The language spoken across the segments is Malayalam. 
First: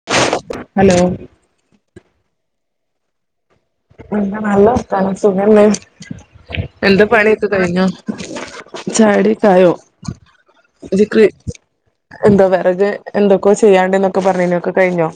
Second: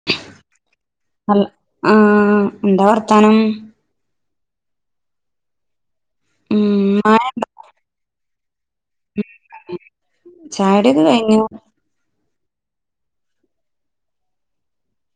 [inaudible] ഹലോ അല്ല ആഹ് എന്താ വർത്താനം എന്താ നല്ല വർത്താനം സുഖന്നേ ഉം എന്താ മഴ പണിയൊക്കെ കഴിഞ്ഞോ ചായോടി ഒക്കെ ആയോ ചായോടി ഒക്കെ കഴിഞ്ഞു എന്താ വെറക് എന്തൊക്കോ ചെയ്യാനിണ്ടെന്നൊക്കെ പറഞ്ഞിനു ഒക്കെ കഴിഞ്ഞോ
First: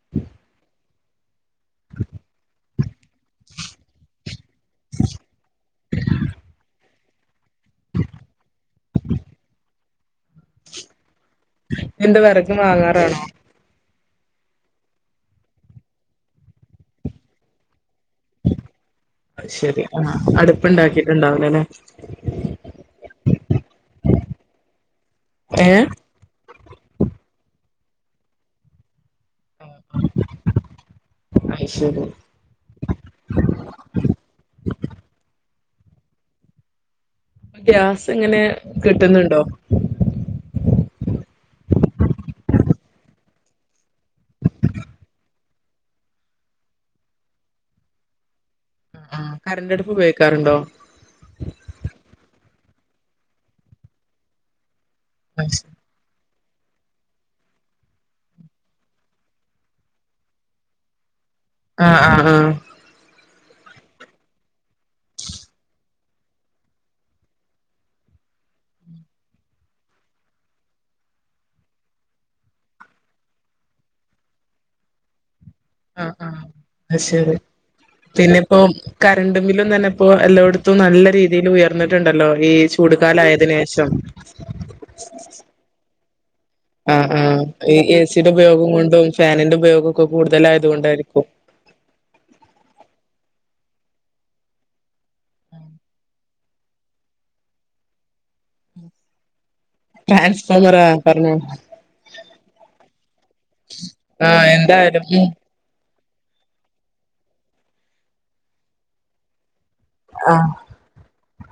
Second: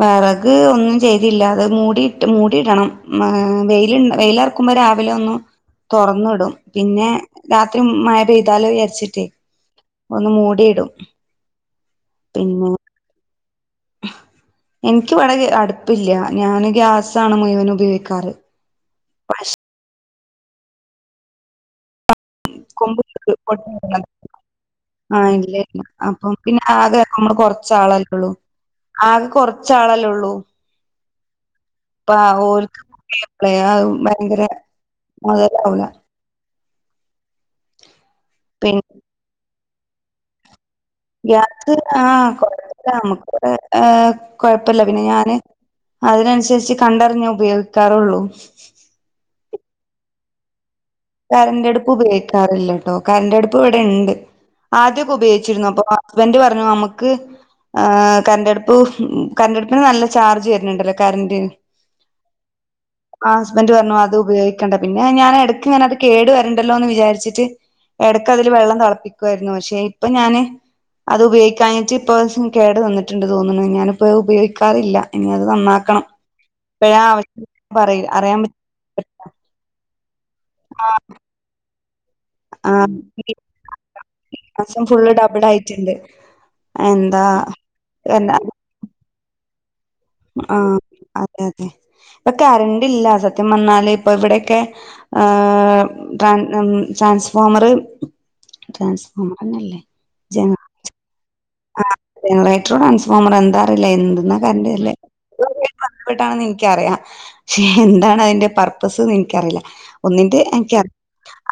വിറക് ഒന്നും ചെയ്തില്ല അത് മൂടിട്ട് മൂടിടണം മ് വെയിലു വെയിലിറക്കുമ്പോ രാവിലെ ഒന്ന് തുറന്നിടും പിന്നെ രാത്രി മഴ പെയ്താലോ വിചാരിച്ചിട്ടേ ഒന്ന് മൂടിയിടും എന്താ വിറക് പിന്നെ വാങ്ങാറാണോ എനിക്ക് ഇവടെ അടുപ്പില്ല ഞാന് ഗ്യാസാണ് മുഴുവൻ ഉപയോഗിക്കാറ് അഹ് ശെരി ആഹ് അടുപ്പുണ്ടാക്കിട്ടുണ്ടാവില്ലാല്ലെ [unintelligible] ആഹ് ഇല്ല ഇല്ല ഏഹ് അപ്പം പിന്നെ ആകെ നമ്മള് കൊറച്ചാളല്ലേ ഉള്ളൂ ആകെ കൊറച്ചാളല്ലേ ഉള്ളൂ അയ് ശരി അപ്പ ഓൽക്ക് ഭയങ്കര മുതലാവുലാ [unintelligible] ഗ്യാസ് ഇങ്ങനെ പിന്നെ കിട്ടുന്നുണ്ടോ ഗ്യാസ് ആഹ് കൊഴപ്പില്ല നമുക്ക് അങ്ങനെ കൊഴപ്പില്ല പിന്നെ ഞാന് അത് നൻസര്ച്ച് കണ്ടറിഞ്ഞേഉപയോഗിക്കാറൊള്ളൂ. ആ കറണ്ട് അടുപ്പുപയോഗിക്കാറുണ്ടോ കറണ്ടടുപ്പ് ഉപയോഗിക്കാറില്ല കേട്ടോ കറണ്ടടുപ്പ് ഇവിടെ ഉണ്ട് ആദ്യോക്കെ ഉപയോഗിച്ചിരുന്നു അപ്പൊ ഹസ്ബന്റെ പറഞ്ഞു നമുക്ക് ആഹ് കറണ്ടടുപ്പ് കറണ്ടടുപ്പിന് നല്ല ചാർജ് വരുന്നുണ്ടല്ലോ കറന്റ് ആഹ് ആഹ് ആഹ് ആ ഹസ്ബൻറ് പറഞ്ഞു അത് ഉപയോഗിക്കണ്ട. പിന്നെ ഞാന് എടക്ക്ങ്ങനത് കേടു വരണ്ടല്ലോ എന്ന് വിചാരിച്ചിട്ട് എടക്കതില് വെള്ളം തിളപ്പിക്കുവായിരുന്നു. പക്ഷെ ഇപ്പൊ ഞാനത് അത് ഉപയോഗിക്കാഞ്ഞിട്ട്പ്പൊ കേട് വന്നിട്ടുണ്ട് തോന്ന്ണ്. ഞാനിപ്പോ ഉപയോഗിക്കാറില്ല ഇനി അത് നന്നാക് ക്ക്ണം. ആഹ് ആഹ് പ്പ അത് ആവശ്യ പറ അറിയൻ പ [unintelligible] കറണ്ടും ബില്ലും തന്നെപ്പോ എല്ലോട്ത്തും ആ നല്ല രീതിയിൽ ഉയർ - ന്നിട്ടുണ്ടല്ലോ ഈ ആ ചൂടുകാലയതിന് ശേഷം ഈ മാസം ഫുള്ള് ഡബിളായിട്ടുണ്ട് ആഹ് ആഹ് ഈ എസിയുടെ ഉപയോഗം കൊണ്ടും ഫാനിന്റെ ഉപയോഗം ഒക്കെ കൂടുതലായത് ആഹ് കൊണ്ടായിരിക്കും അതെ അതെ ഇപ്പൊ കെരണ്ടില്ല സത്യം പറഞ്ഞാല് ഇപ്പൊ ഇവിടേക്കെ ആഹ് ട്രാൻ ഉം ട്രാൻസ്ഫോമർ ട്രാൻസ്ഫോമറന്നല്ലേ ട്രാൻസ്‌ഫോർമറാ പറഞ്ഞോ ആ ജെനറേറ്ററോ ട്രാൻസ്ഫോമറോ എന്താ അറില്ല എന്തന്നാ ആഹ് കര്ണ്ടര്ല് എന്തായാലും ഉം ബന്ധപ്പെട്ടാണെന്ന് ഇൻക്കറിയാം. പക്ഷെ എന്താണതിന്റെ പർപ്പസ്ന്ന് ഇൻക്കറില ഒന്നിന്റെ ആഹ് എനിക്കറിയാം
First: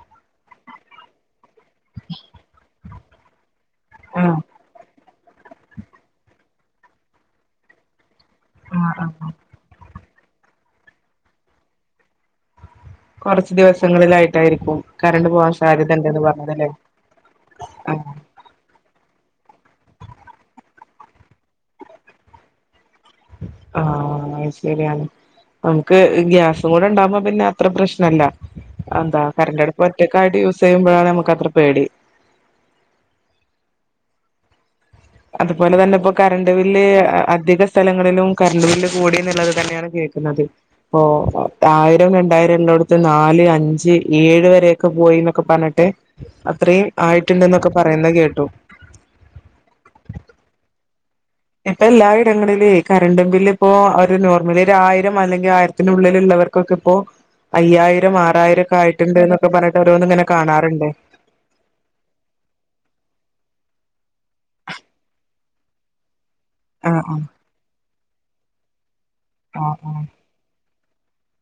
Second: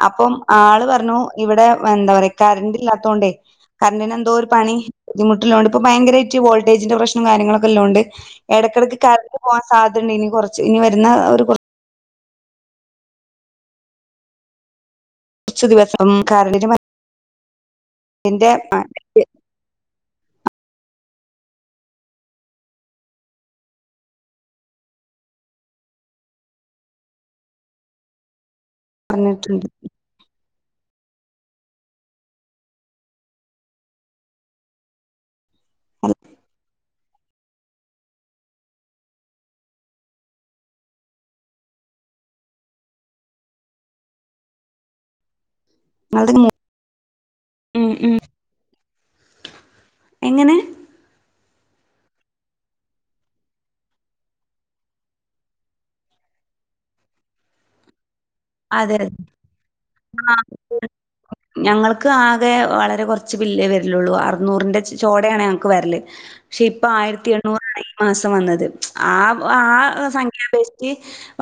അപ്പം ആള് പറഞ്ഞു ഇവിടെ എന്താ പറയാ കറണ്ട് ഇല്ലാത്തോണ്ടേ കറണ്ടറിന് എന്തോ ആഹ് ഒരു പണി ബുദ്ധിമുട്ടള്ളോണ്ട് ഇപ്പോ ഭയങ്കരമായിട്ട് വോൾട്ടേജിന്റെ പ്രശ്നം കാര്യങ്ങളൊക്കെള്ളോണ്ട് എടക്കെടക്ക് ആഹ് ആഹ് കറണ്ട് പോവാൻ സാധ്യതയിണ്ട് ഇനി കുറച്ച് ഇനി വരുന്ന ഒരു കൊർ കൊറച്ച് ദിവസങ്ങളിലായിട്ടായിരിക്കും കറണ്ട് പോവാൻ കുറച്ച് ദിവസം സാധ്യതണ്ട്ന്ന് പറഞ്ഞതല്ലേ ആഹ എന്റെ [unintelligible] ആഹ് അത് ശര്യാണ് നമുക്ക് ഗ്യാസും കൂടെണ്ടാവുമ്പോ പിന്നെ അത്ര പ്രശ്നല്ല അന്താ പറഞ്ഞിട്ടുണ്ട് കറന്റടുപ്പ് ഒറ്റക്കായിട്ട് യൂസെയ്യുമ്പോഴാണ് ഞമ്മക്കത്ര പേടി അതുപോലെ തന്നെ ഇപ്പോ കറണ്ട് ബില്ല് അധിക സ്ഥലങ്ങളിലും കറണ്ട് ബില്ല് കൂടി എന്നുള്ളത് തന്നെയാണ് കേക്കുന്നത് പ്പൊ ആയിരം രണ്ടായിരംള്ളോട്ത്ത് നാല് അഞ്ച് ഏഴ് വരെയൊക്കെ പോയി ന്നൊക്കെ പർഞ്ഞിട്ട് അത്രേം ആയിട്ടുണ്ടന്നൊക്കെ ഉം പറയുന്ന ഉം കേട്ടു. എങ്ങനെ? ഇപ്പെല്ലാ ഇടങ്ങളിലൂയ് കറണ്ട് ബില്ല്പ്പോ ഒരു നോർമലി ഒരു ആയിരം അല്ലെങ്കിൽ ആയിരത്തിനുള്ളില്ള്ളവർ-. കൊക്കെപ്പോ അയ്യായിരം ആറായിരം ഒക്കെ അതെ അതെ ആയിട്ടുണ്ട്, ന്നൊക്കെ പറഞ്ഞിട്ട് ഓരോന്ന്ങ്ങനെ കാണാറുണ്ട്. ഞങ്ങൾക്ക് ആകെ വളരെ കൊർച്ച് ബില്ലേ വരിലുള്ളൂ. അറുനൂറിന്റെ ചോടേണ് ഞങ്ങക്ക് വരല്. പക്ഷെ ഇപ്പ ആ ആ ആയിരത്തി എണ്ണൂറാണ് ഈ മാസം വന്നത്. ആഹ് ആ ആ ആസം - ഖ്യ പേക്ഷിച്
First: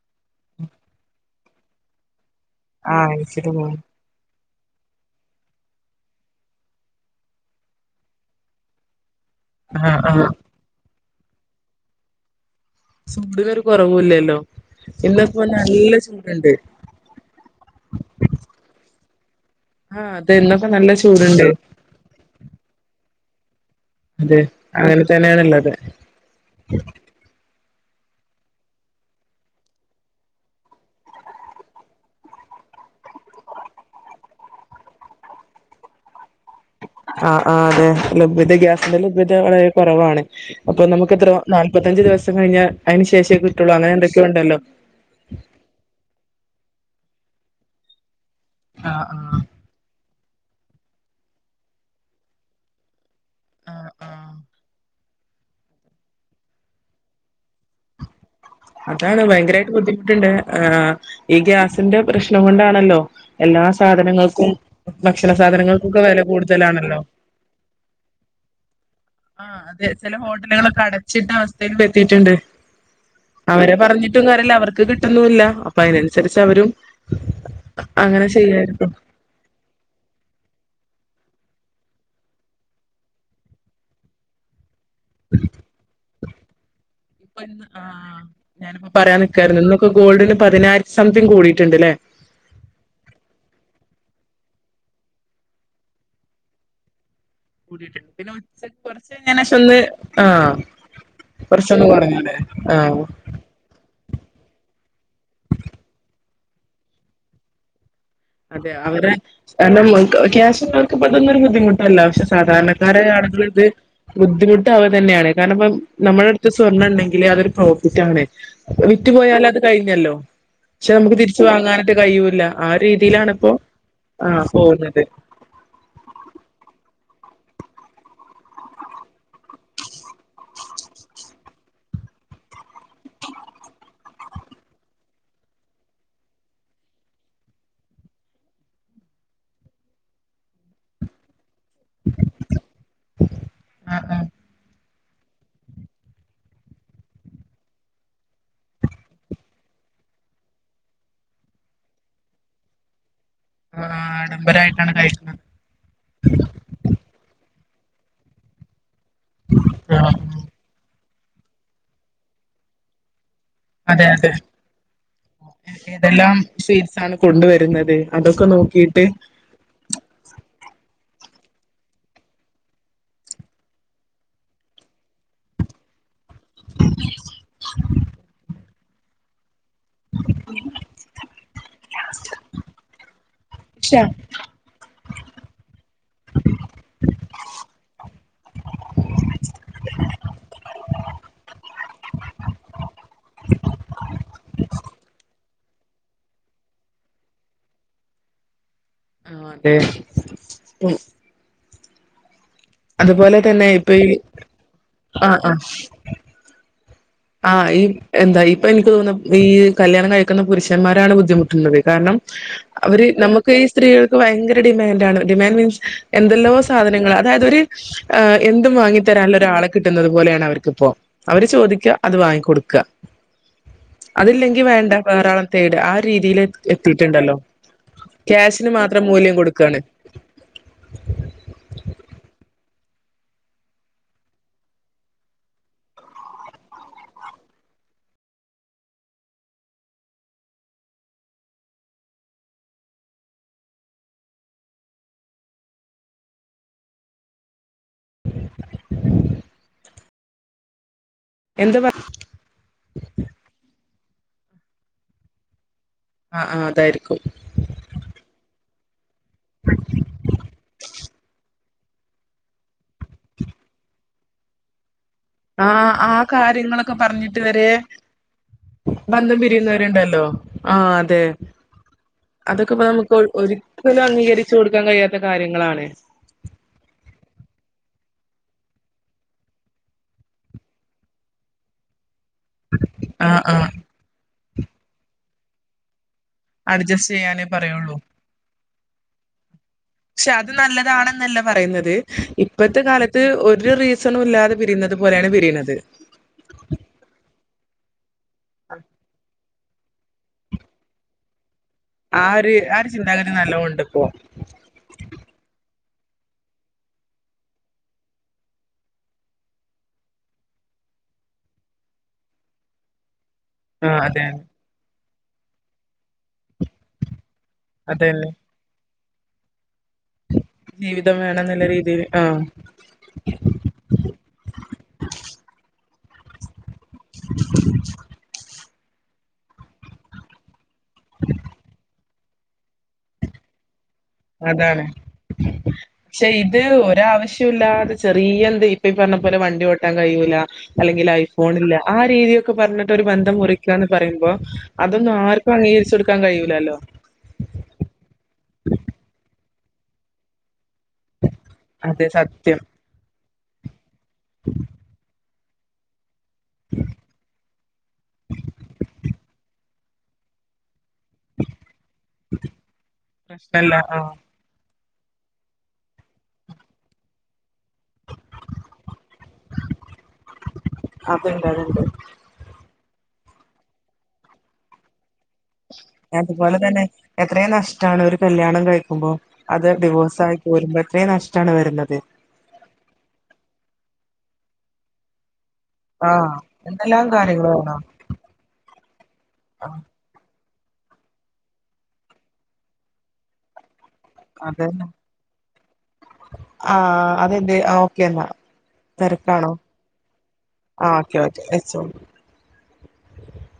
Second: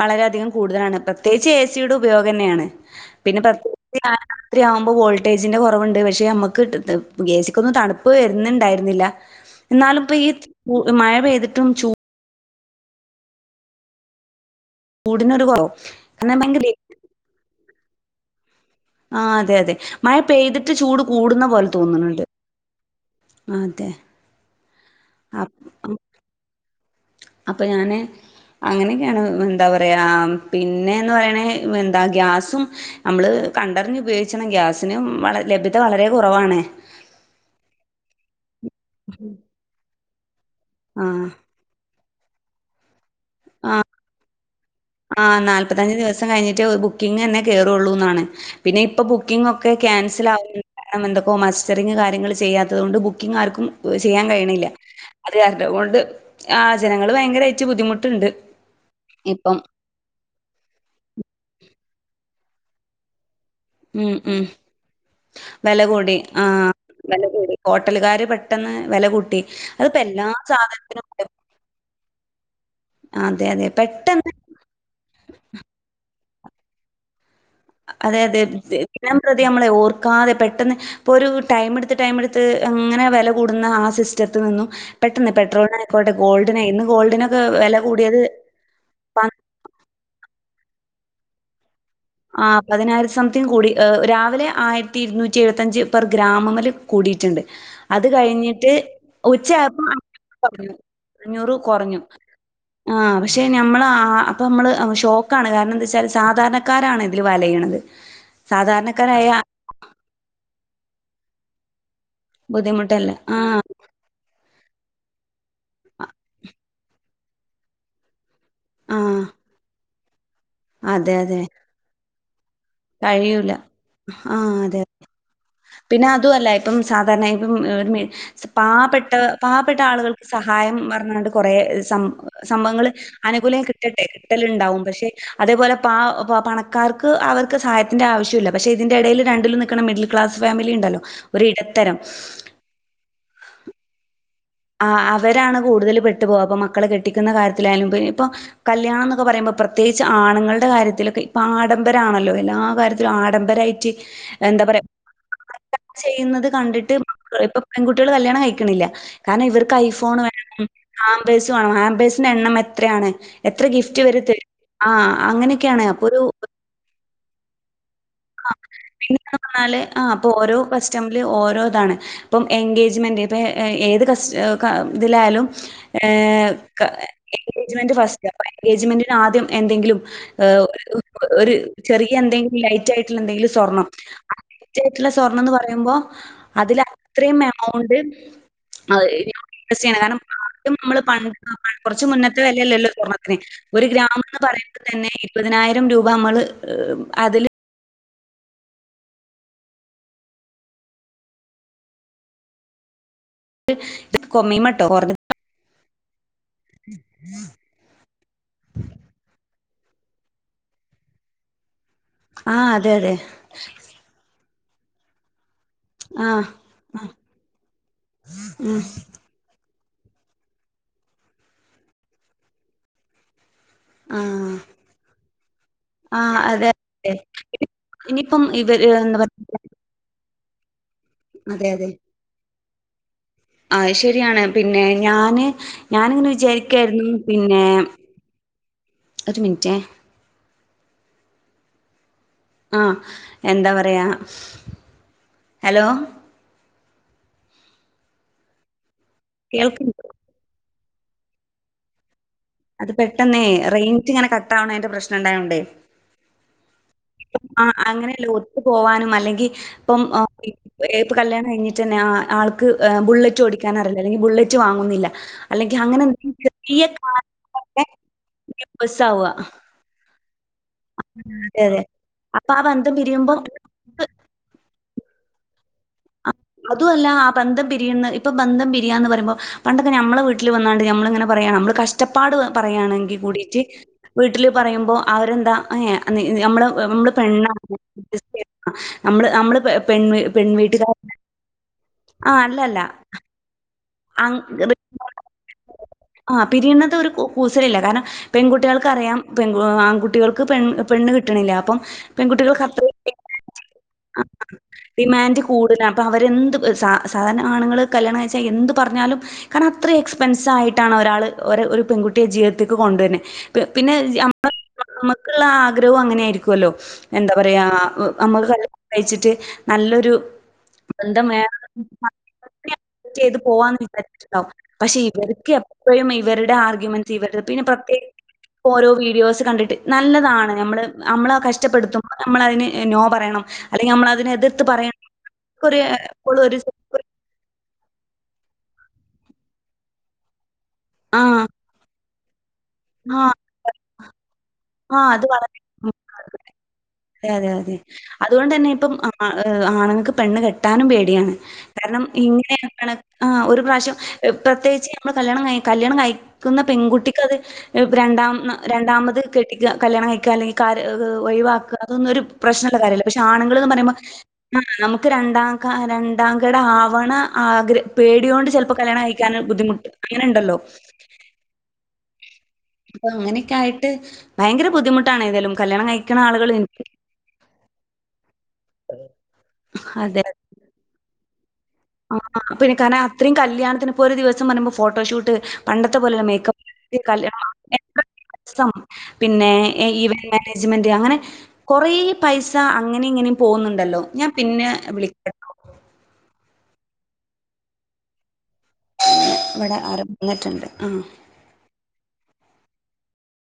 വളരെയധികം കൂടുതലാണ്. പ്രത്യേകിച്ച് എ സിയുടെ ഉപയോഗന്നേണ്. ആഹ് അയച്ചിരുന്നു. രാത്രിയാവുമ്പോ വോൾട്ടേജിന്റെ കൊറവുണ്ട്. പക്ഷെ നമ്മുക്ക് എ. സിക്കൊന്ന് തണു - പ്പ് വരുന്ന്ണ്ടായില്ല. ആ ന്നാലും ആ പ്പോ ആ ഈ മഴ പെയ്തിട്ടും ചൂ-. ചൂട്നൊരു കുറവുല്ലല്ലോ? ഇന്ന്പ്പോ ചൂടിനൊരു കുറവ് നല്ല ചൂട് കാരണം ണ്ട്. ഭയങ്കര ആഹ് അതെ അതെ. ആഹ് മഴ അതെ ഇന്നൊക്കെ പെയ്തിട്ട് നല്ല ചൂട് കൂടുന്ന ചൂടുണ്ട് പോല- തോന്ന്ണ് ണ്ട്. അതെ. അതെ. അങ്ങനെ തന്നെയാണ്ള്ളത്. അപ്പ ഞാന്. അങ്ങനെക്കെയാണ് എന്താ പറയ. പിന്നെന്ന് പറയണ എന്താ ഗ്യാസും. അമ്മള് കണ്ടർഞ്ഞു ഉപയോഗിച്ചണം. ഗ്യാസിനും വള ലഭ്യത വളരെ കുറവാണ്. ആഹ് ആഹ് അതെ ലഭ്യത ഗ്യാസിന്റെ ലഭ്യത വളരെ കുറവാണ്. അപ്പൊ ആഹ് നമുക്ക്ത്ര- നാൽപ്പത്തഞ്ച് ദിവസം കഴിഞ്ഞാ അയ്ന് ശേഷേ കിട്ടുള്ളൂ അങ്ങനെ എന്തൊക്കെയോ ഉണ്ടല്ലോ ആഹ നാല്പ്പത്തഞ്ച് ദിവസം കഴിഞ്ഞിട്ടേ ബുക്കിംഗന്നെ കേറുള്ളൂ എന്നാണ്. പിന്നെ ഇപ്പൊ ആഹ് ആഹ് ബുക്കിംഗ ഒക്കെ - ഒക്കെ ക്യാൻസൽ ആഹ കാരണം എന്തൊക്കോ മസ്റ്ററിംഗ് കാര്യങ്ങൾ ചെയ്യാത്തത് കൊണ്ട്. ബുക്ക്- ക്കിങ് ആർക്കും ആഹ് ചെയ്യാൻ ആഹ് കഴിയണില്ല. അതെ അതുകൊണ്ട് ആഹ ജനങ്ങള് ഭയങ്കരയ്ട്ടു ബുദ്ധിമുട്ടുണ്ട്. അതാണ്. ഇപ്പം ഭയങ്കരമായിട്ട് ബുദ്ധിമുട്ടുണ്ട്. ആഹ ഗ്യാസിന്റ പ്രശ്നം കൊണ്ടാണല്ലോ, എല്ലാ. ഉം ഉം. സാധനങ്ങൾക്കും ഭക്ഷണ വില സാധനങ്ങൾക്കൊക്കെ കൂടി. ആഹ കൂടുതലാണല്ലോ വില കൂടി. ഹോട്ടലുകാർ പെട്ട ട്ടന്ന് വില കൂട്ടി. അത്പ്പൊ എല്ലാ സാ - അടച്ചിട്ട് അവസ്ഥയിൽ എത്തിയിട്ടുണ്ട്. അതെ അതെ അവരെ പറഞ്ഞിട്ടും പെട്ടെന്ന് കാര്യല്ല. അവർക്ക് കിട്ടുന്നുല്ല. അപ്പൊ അതിനനുസരിച്ച് അവരും- അതെ അങ്ങനെ അതെ. ചെയ്യായിരുന്നു ദിനംപ്രതി നമ്മള് ഓർക്കാതെ പെട്ടെന്ന്- ഇപ്പൊ ഒരു ടൈമ്ടുത്ത് ടൈമടുത്ത് അങ്ങനെ വില കൂടുന്ന ആഹ സിസ്റ്റത്ത് നിന്നും. പെട്ടെന്ന് പെട്രോളിനയിക്കോട്ടെ ഗോൾഡിന് ഇന്ന് ഇപ്പൊ ഗോൾഡിനൊക്കെ ഇന്ന് വില കൂടിയത്. ആഹ് ഞാനിപ്പോ പറയാൻ പ നിക്കായിരുന്നു. ഇന്നൊക്കെ ഗോൾഡിന് പതിനായിരം സംതിങ് കൂടിയിട്ടുണ്ട്ല്ലേ? ആഹ പതിനായിരത്തി സംതിങ്ങ് കൂടി്. രാവിലെ ആയിരത്തി ഇരുന്നൂറ്റി എഴുപത്തഞ്ച് പെർ ഗ്രാമ്മ്മല് കൂടിയിട്ടുണ്ട്. അത് കൂടിയിട്ടുണ്ട് പിന്നെ കഴിഞ്ഞിട്ട്. ഉച്ചക്ക് കുറച്ച് കഴിഞ്ഞേനേഷം ഒന്ന് ഉച്ചയപ്പോ [unintelligible] ആഹ് പറഞ്ഞു. അഞ്ഞൂറ് കുറച്ചൊന്ന് കുറഞ്ഞു. കുറഞ്ഞല്ലേ ആഹ് ആഹ പക്ഷേ നമ്മൾ അപ്പോനമ്മള് ഷോക്കാണ്. കാരണം എന്താ വെച്ചാൽ സാധാരണ ക്കാരാണ് ഇതിൽ വലയണത്. അതെ അവരെ സാധാരണക്കാരായ- കാരണം ക്യാഷ് ള്ളോർക്ക്തൊന്നൊരു ബുദ്ധിമുട്ടല്ല. പക്ഷെ സാധാരണക്കാരായ ബുദ്ധിമുട്ടല്ല ആള്കള് ആഹ് ഇത്. ബുദ്ധിമുട്ട് ആവ തന്നെയാണ്. കാരണം ഇപ്പ നമ്മുടെ അടുത്ത് സ്വർണ്ണം ഉണ്ടെങ്കില് അതൊരു പ്രോഫിറ്റ് ആണ്. വിറ്റ് ആഹ് പോയാൽ അത് കഴിഞ്ഞല്ലോ? പക്ഷെ അതെ നമുക്ക് അതെ തിരിച്ച് വാങ്ങാനായിട്ട് കഴിയൂല്ല. ആര് - തിയിലാണിപ്പോ, കഴിയൂല ആഹ ആഹ് അതെ പോകുന്നത്. പിന്നെ അതും അല്ല. ഇപ്പം സാധാരണപ്പം ഒരു മി- പാവപ്പെട്ട പാവപ്പെട്ട ആളുകൾക്ക് സഹായം പറഞ്ഞണ്ട് കുറെ സം സംഭവങ്ങള്. അനുകൂലായ് കിട്ടട്ടെ. കിട്ടലുണ്ടാവും. പക്ഷെ അതേപോലെ പ പണക്കാർക്ക് അവർക്ക്. സഹായത്തിന്റെ ആവശ്യല്ല. പക്ഷെ ഇതിന്റെ ഇടയിൽ രണ്ടിലും നിക്കണ മിഡിൽ ക്ലാസ് ഫാമിലി ഉണ്ടല്ലോ. ഒരു ഇടത്തരം. ആഹ ആഹ. ആഹ. അവരാണ് കൂടുതൽ പെട്ടുപോകുക. അപ്പൊ മക്കളെ കെട്ടിക്കുന്ന കാര്യത്തിലായാലും. പിന്നെ ഇപ്പൊ- കല്യാണംന്നൊക്കെ പറയുമ്പോ പ്രത്യേകിച്ച് ആണുങ്ങളുടെ കാര്യത്തിലൊക്കെ ഇപ്പൊ ആഡംബരാണല്ലോ? എല്ലാ കാര്യത്തിലും. ആഡംബരയിട്ട്, ആഹ് എന്താ പറയാ. ആഡംബരായിട്ടാണ് കഴിക്കുന്നത് ചെയ്യുന്നത് കണ്ടിട്ട് ഇപ്പം പെൺകുട്ടികള് കല്യാണം കഴിക്കണില്ല കാരണം ഇവർക്ക് ആഹ് ഐഫോൺ വേണം ഹാംബേസ് വേണം ഹാബേസിനെണ്ണം എത്രയാണ് എത്ര ഗിഫ്റ്റ് അതെ ഇവര് അതെ തരും ആഹ് അങ്ങനെയൊക്കെയാണ് അപ്പോ ഒരു സീസണ് കൊണ്ടുവരുന്നത് അതൊക്കെ നോക്കിട്ട് ന്നാല് ആഹ് അപ്പോ ഓരോ കസ്റ്റമില് ഓരോ ഇതാണ് ഇപ്പം എൻഗേജ്മെന്റ് ഇപ്പേ ഏത് കസ് ക ഇതില് ആയാലും ക എൻഗേജ്മെന്റ് ഫസ്റ്റ് അപ്പം എൻഗേജ്മെന്റിന് ആദ്യം എന്തെങ്കിലും വ് ഒരു ചെറിയ എന്തെങ്കില് ലൈറ്റ് ആയിട്ടുള്ള എന്തെങ്കിലും സ്വർണം ആഹ് റ്റായിട്ടുള്ള സ്വർണന്ന് പറയുമ്പോ അതില് അത്രേം എമൗണ്ട് അതേരി ടെസ്‌റ്റേയണം കാരണം ആദ്യം ഞമ്മള് പൺ കൊറച്ച് മുന്നത്തെ വല്യല്ലോ സ്വർണത്തിന് ഒരു ഗ്രാമ എന്ന് പറയുമ്പം തന്നെ ഇരുപതിനായിരം രൂപ നമ്മള് അതില് ഓന്റെ ഉം അതുപോലെ തന്നെ ഇപ്പ ഈ കൊമീമട്ടോ കൊറ ആഹ് ആഹ് ആഹ് ഈ എന്താ ഇപ്പോ എനിക്ക് തോന്നുന്നു ഈ കല്യാണം കഴിക്കുന്ന പുരുഷന്മാരാണ് ബുദ്ധിമുട്ടുന്നത് കാരണം ആഹ് അതെ അവര് അതെ. നമുക്ക് ഈ സ്ത്രീകൾക്ക് ഭയങ്കര ഡിമാൻഡാണ് ഡിമാൻഡ് മീൻസ് ആഹ് എന്തെല്ലോ ആഹ് സാധനങ്ങളാ അതായത് ഒര് എഹ് എന്തും ഉം വാങ്ങി തരാൻള്ളൊരു ആളെ കിട്ടുന്നത് പോലെയാണ് അവർക്ക്പ്പോ. അവര് ചോദിക്ക, അത് വാങ്ങികൊടുക്ക. ആഹ് അതില്ലെങ്കി വേണ്ട വേറാളെ തേടാ ആ ആഹ് രീതിലേക്ക് അതെ അതെ എത്തിട്ട്ണ്ടല്ലോ ഇനിയിപ്പം ക്യാഷിന് ഇവര് മാത്രം എന്താ മൂല്യം പറയ കൊടുക്കാണ് അതെ അതെ അയ് ശരിയാണ് പിന്നെ ഞാന് ഞാനിങ്ങനെ വിചാരിക്കേരുന്നു പിന്നെ ഒരു മിൻറ്റേ ആഹ് എന്താ പറയാ ഹലോ കേൾക്ക് എന്ത പർ അത് പെട്ടെന്നേ റേയ്ഞ്ചിങ്ങനെ കട്ടാവണേന്റ പ്രശ്നം ഇണ്ടായോണ്ടേ ആഹ് ആഹ് അതായിരിക്കും ആഹ് അങ്ങനെയല്ല ഒത്തു പോവാനും അല്ലെങ്കി ഇപ്പം ഏ പ്പ് കല്യാണം കഴിഞ്ഞി റ്റന്നെ ആ ആൾക്ക് ബുള്ളറ്റ് ഓടിക്കാൻ അറില്ല അല്ലെങ്കിൽ ബുള്ളറ്റ് വാങ്ങുന്നില്ല അല്ലെങ്കിൽ ആഹ് അങ്ങനെ ആഹ് എന്തെങ്കിലും ചെറിയ കാര്യങ്ങളൊക്ക കാറിന്റെ പറഞ്ഞിട്ട് ഇവര് ബസ്സാവുക ബന്ധം പിരിയുന്നവ ര്ണ്ടല്ലോ ആഹ് അതെ അപ്പൊ ആ അതൊക്ക ഇപ്പൊ ബന്ധം നമുക്ക് ഒഴു പിരിയുമ്പോ ഒര് ക്കലും അംഗീകരിച്ചു കൊടുക്കാൻ കഴിയാത്ത കാര്യങ്ങളാണ് അ ഹ് അതു അല്ല ആഹ് ബന്ധം പിരിയുന്ന ഇപ്പം ബന്ധം പിരിയാന്ന് പറയുമ്പോ പണ്ടൊക്കെ ഞമ്മളെ വീട്ട്ല് വന്നാണ്ട് ഞമ്മളിങ്ങനെ പറയാം ഞമ്മള് കഷ് റ്റപ്പാട് പറയാണെങ്കി ആഹ് കൂടിറ്റ് ആഹ് വീട്ടില് പറയുമ്പോ അവരെന്താ ഏ നീ നീ ഞമ്മള് മ്മള് അഡ്ജസ്റ്റ് ചെയ്യാനേ പെണ്ണാണ് പറയുള്ളൂ അഡ്ജസ്റ്റ് ചെയ്യണം നമ്മള് ണമ്മള് പെൺ പെൺവീട്ട്ക്കാര ന്നല്ല പറയുന്നത് ഇപ്പഴത്തെ കാലത്ത് ഒരു റീസണും അങ് ഇല്ലാതെ പിരിയുന്നത് പോലെയാണ് പിരീണത് ആഹ് പിരീണത് ഒരു കു കൂസലില്ല കാരണം പെൺകുട്ടികൾക്ക് അറിയാം പെൺകു ആൺകുട്ടികൾക്ക് പെണ് പെണ്ണ് കിട്ടണില്ല അപ്പം ആ ഒരു പെൺകുട്ടികൾക്ക് ആ ഒരു അത്രേം ചിന്താഗതി ഡിമാന്റ് നല്ലോണ്ട് ഇപ്പോ ആഹ് ആഹ് ഡിമാൻഡ് കൂടുലാ അപ്പോ അവരെന്ത് സാ സാധാരണ ആണ്ങ്ങള് കല്യാണം കഴിച്ചാൽ എന്ത് പറഞ്ഞാലും കാരണം അത്രിം എക്സ്പെൻസായിട്ടാണ് ഒരാള് ഒര് ഒരു പെങ്കുട്ടിയെ ജീവ്തത്ത്ക്ക് കൊണ്ട് വെര്ന് പ് പിന്നെ ആഹ് ഞ അതെ അമ്മ് [unintelligible] ഞമ്മക്ക്ള്ളെ ആ ആഗ്രവും അങ്ങനെ ആയിരിക്കൊല്ലോ എന്താ പറയാ അതന്നെ അമ്മക് കല്യാണം കഴിച്ചിട്ട് നല്ലൊരു ജീവിതം ബന്ധം വേണം വേണംന്ന്ല്ല രീതില് ആഹ് ചെയ്ത് പ് പോവാന്ന് വിചാരിച്ചിട്ടുണ്ടാവും പക്ഷേ ഇവർക്ക് എപ്പഴും ഇവരുടെ ആർഗ്യുമെന്റ്സ് ഇവര്‌ടെ പിന്നെ പ്രത്യേ കോരോ വീഡിയോസ് കണ്ടിട്ട് നല്ലതാണ് ഞമ്മള് അമ്മളഹ് കഷ്ടപ്പെടുത്തും ഞമ്മള് അതിന് നോ പറയണം അല്ലെങ്കിൽ നമ്മളത് തിനെ എതിർത്ത് അതാണ് പറയണം നമുക്ക് ഒരു എപ്പളൊരു സെ ഒരാവശ്യം ഇല്ലാതെ ചെറിയ എന്താ ഇപ്പ ഈ പറഞ്ഞ പോലെ വണ്ടി ഓട്ടാൻ കഴിയൂല അല്ലെങ്കിൽ ആ ഐഫോണില്ല ആ രീതിയൊക്കെ പർഞ്ഞ് ഒരു ആ ബന്ധം മുറിക്കാന്ന് പറയുമ്പോ ആ അതൊന്നും അത് വളരെ ആർക്കും ഉം. അംഗീകരിച്ച് കൊടുക്കാൻ കഴിയൂലാല്ലോ അതെ അതെ അതെ അതുകൊണ്ട് തന്നെ ഇപ്പം ആണുങ്ങൾക്ക് പെണ് കെട്ടാനും പേ ടിയാണ് കാരണം അതെ ഇങ്ങനെ സത്യം ഒക്കേണ് ആഹ് ഒരു പ്രാവശ്യം പ്രത്യേകിച്ച് ഞമ്മള് കല്യാണം കഴ് കല്യാണം കഴി ക്ക്ന്ന പെങ്കുട്ടിക്കത് എഹ് രണ്ടാം രണ്ടാമത് കെട്ടി കല്യാണം കഴിക്കുക, അല്ലെങ്കിൽ ഒഴിവാക്കുക, അതൊന്നും ഒരു- പ്രശ്നമുള്ള കാര്യമല്ല പക്ഷെ, ആണുങ്ങൾന്ന് പ്രശ്നല്ല പറയുമ്പോ- ആഹ് ആ നമുക്ക് രണ്ടാം, രണ്ടാംകട- ആവണ ആഗ്ര പേടൊണ്ട് ചിലപ്പോ കല്യാണം കഴി- ൻ ബുദ്ധിമുട്ട് അങ്ങനെ ഉണ്ടല്ലോ. അപ്പണ്ടതണ്ട്, അപ്പോ അങ്ങനെയൊക്കെ ആയിട്ട്, ഭയങ്കര ബുദ്ധിമുട്ടാണ് ഏതയാലും. അതുപോലെ തന്നെ, എത്രയും നഷ്ടമാണ് ഒരു കല്ല്യാണം- കഴിക്കുമ്പോ അത് ഡിവോഴ്സ് ആയി- പോരുമ്പോ അത്രയും നഷ്ടമാണ് വരുന്നത്. ആഹാ പിന്നെ കാരണം അത്രയും, കല്യാണത്തിന്നിപ്പോ ഒരു ദിവസം, പറയുമ്പോ ഫോട്ടോഷൂട്ട്, പണ്ടത്തെ പോലെയുള്ള ആഹ് മേക്കപ്പ് എന്തെല്ലാം [unintelligible] കാര്യങ്ങളാണ് ആഹ് മേജ്മെന്റ് അങ്ങനെ കൊറേ- പൈസ അങ്ങനെ, ഇങ്ങനെ- പോകുന്നുണ്ടല്ലോ? ഞാൻ പിന്നെ അതന്നെ വിളക്കാം. ആഹ് അതെന്തെ? ആഹാ ഓക്കെ എന്നാ. തിരക്കാണോ? ഇവിടെ ആരോ വന്നിട്ടുണ്ട്. ആ. ആഹാ ഓക്കെ, ഓക്കെ, വച്ചോളു.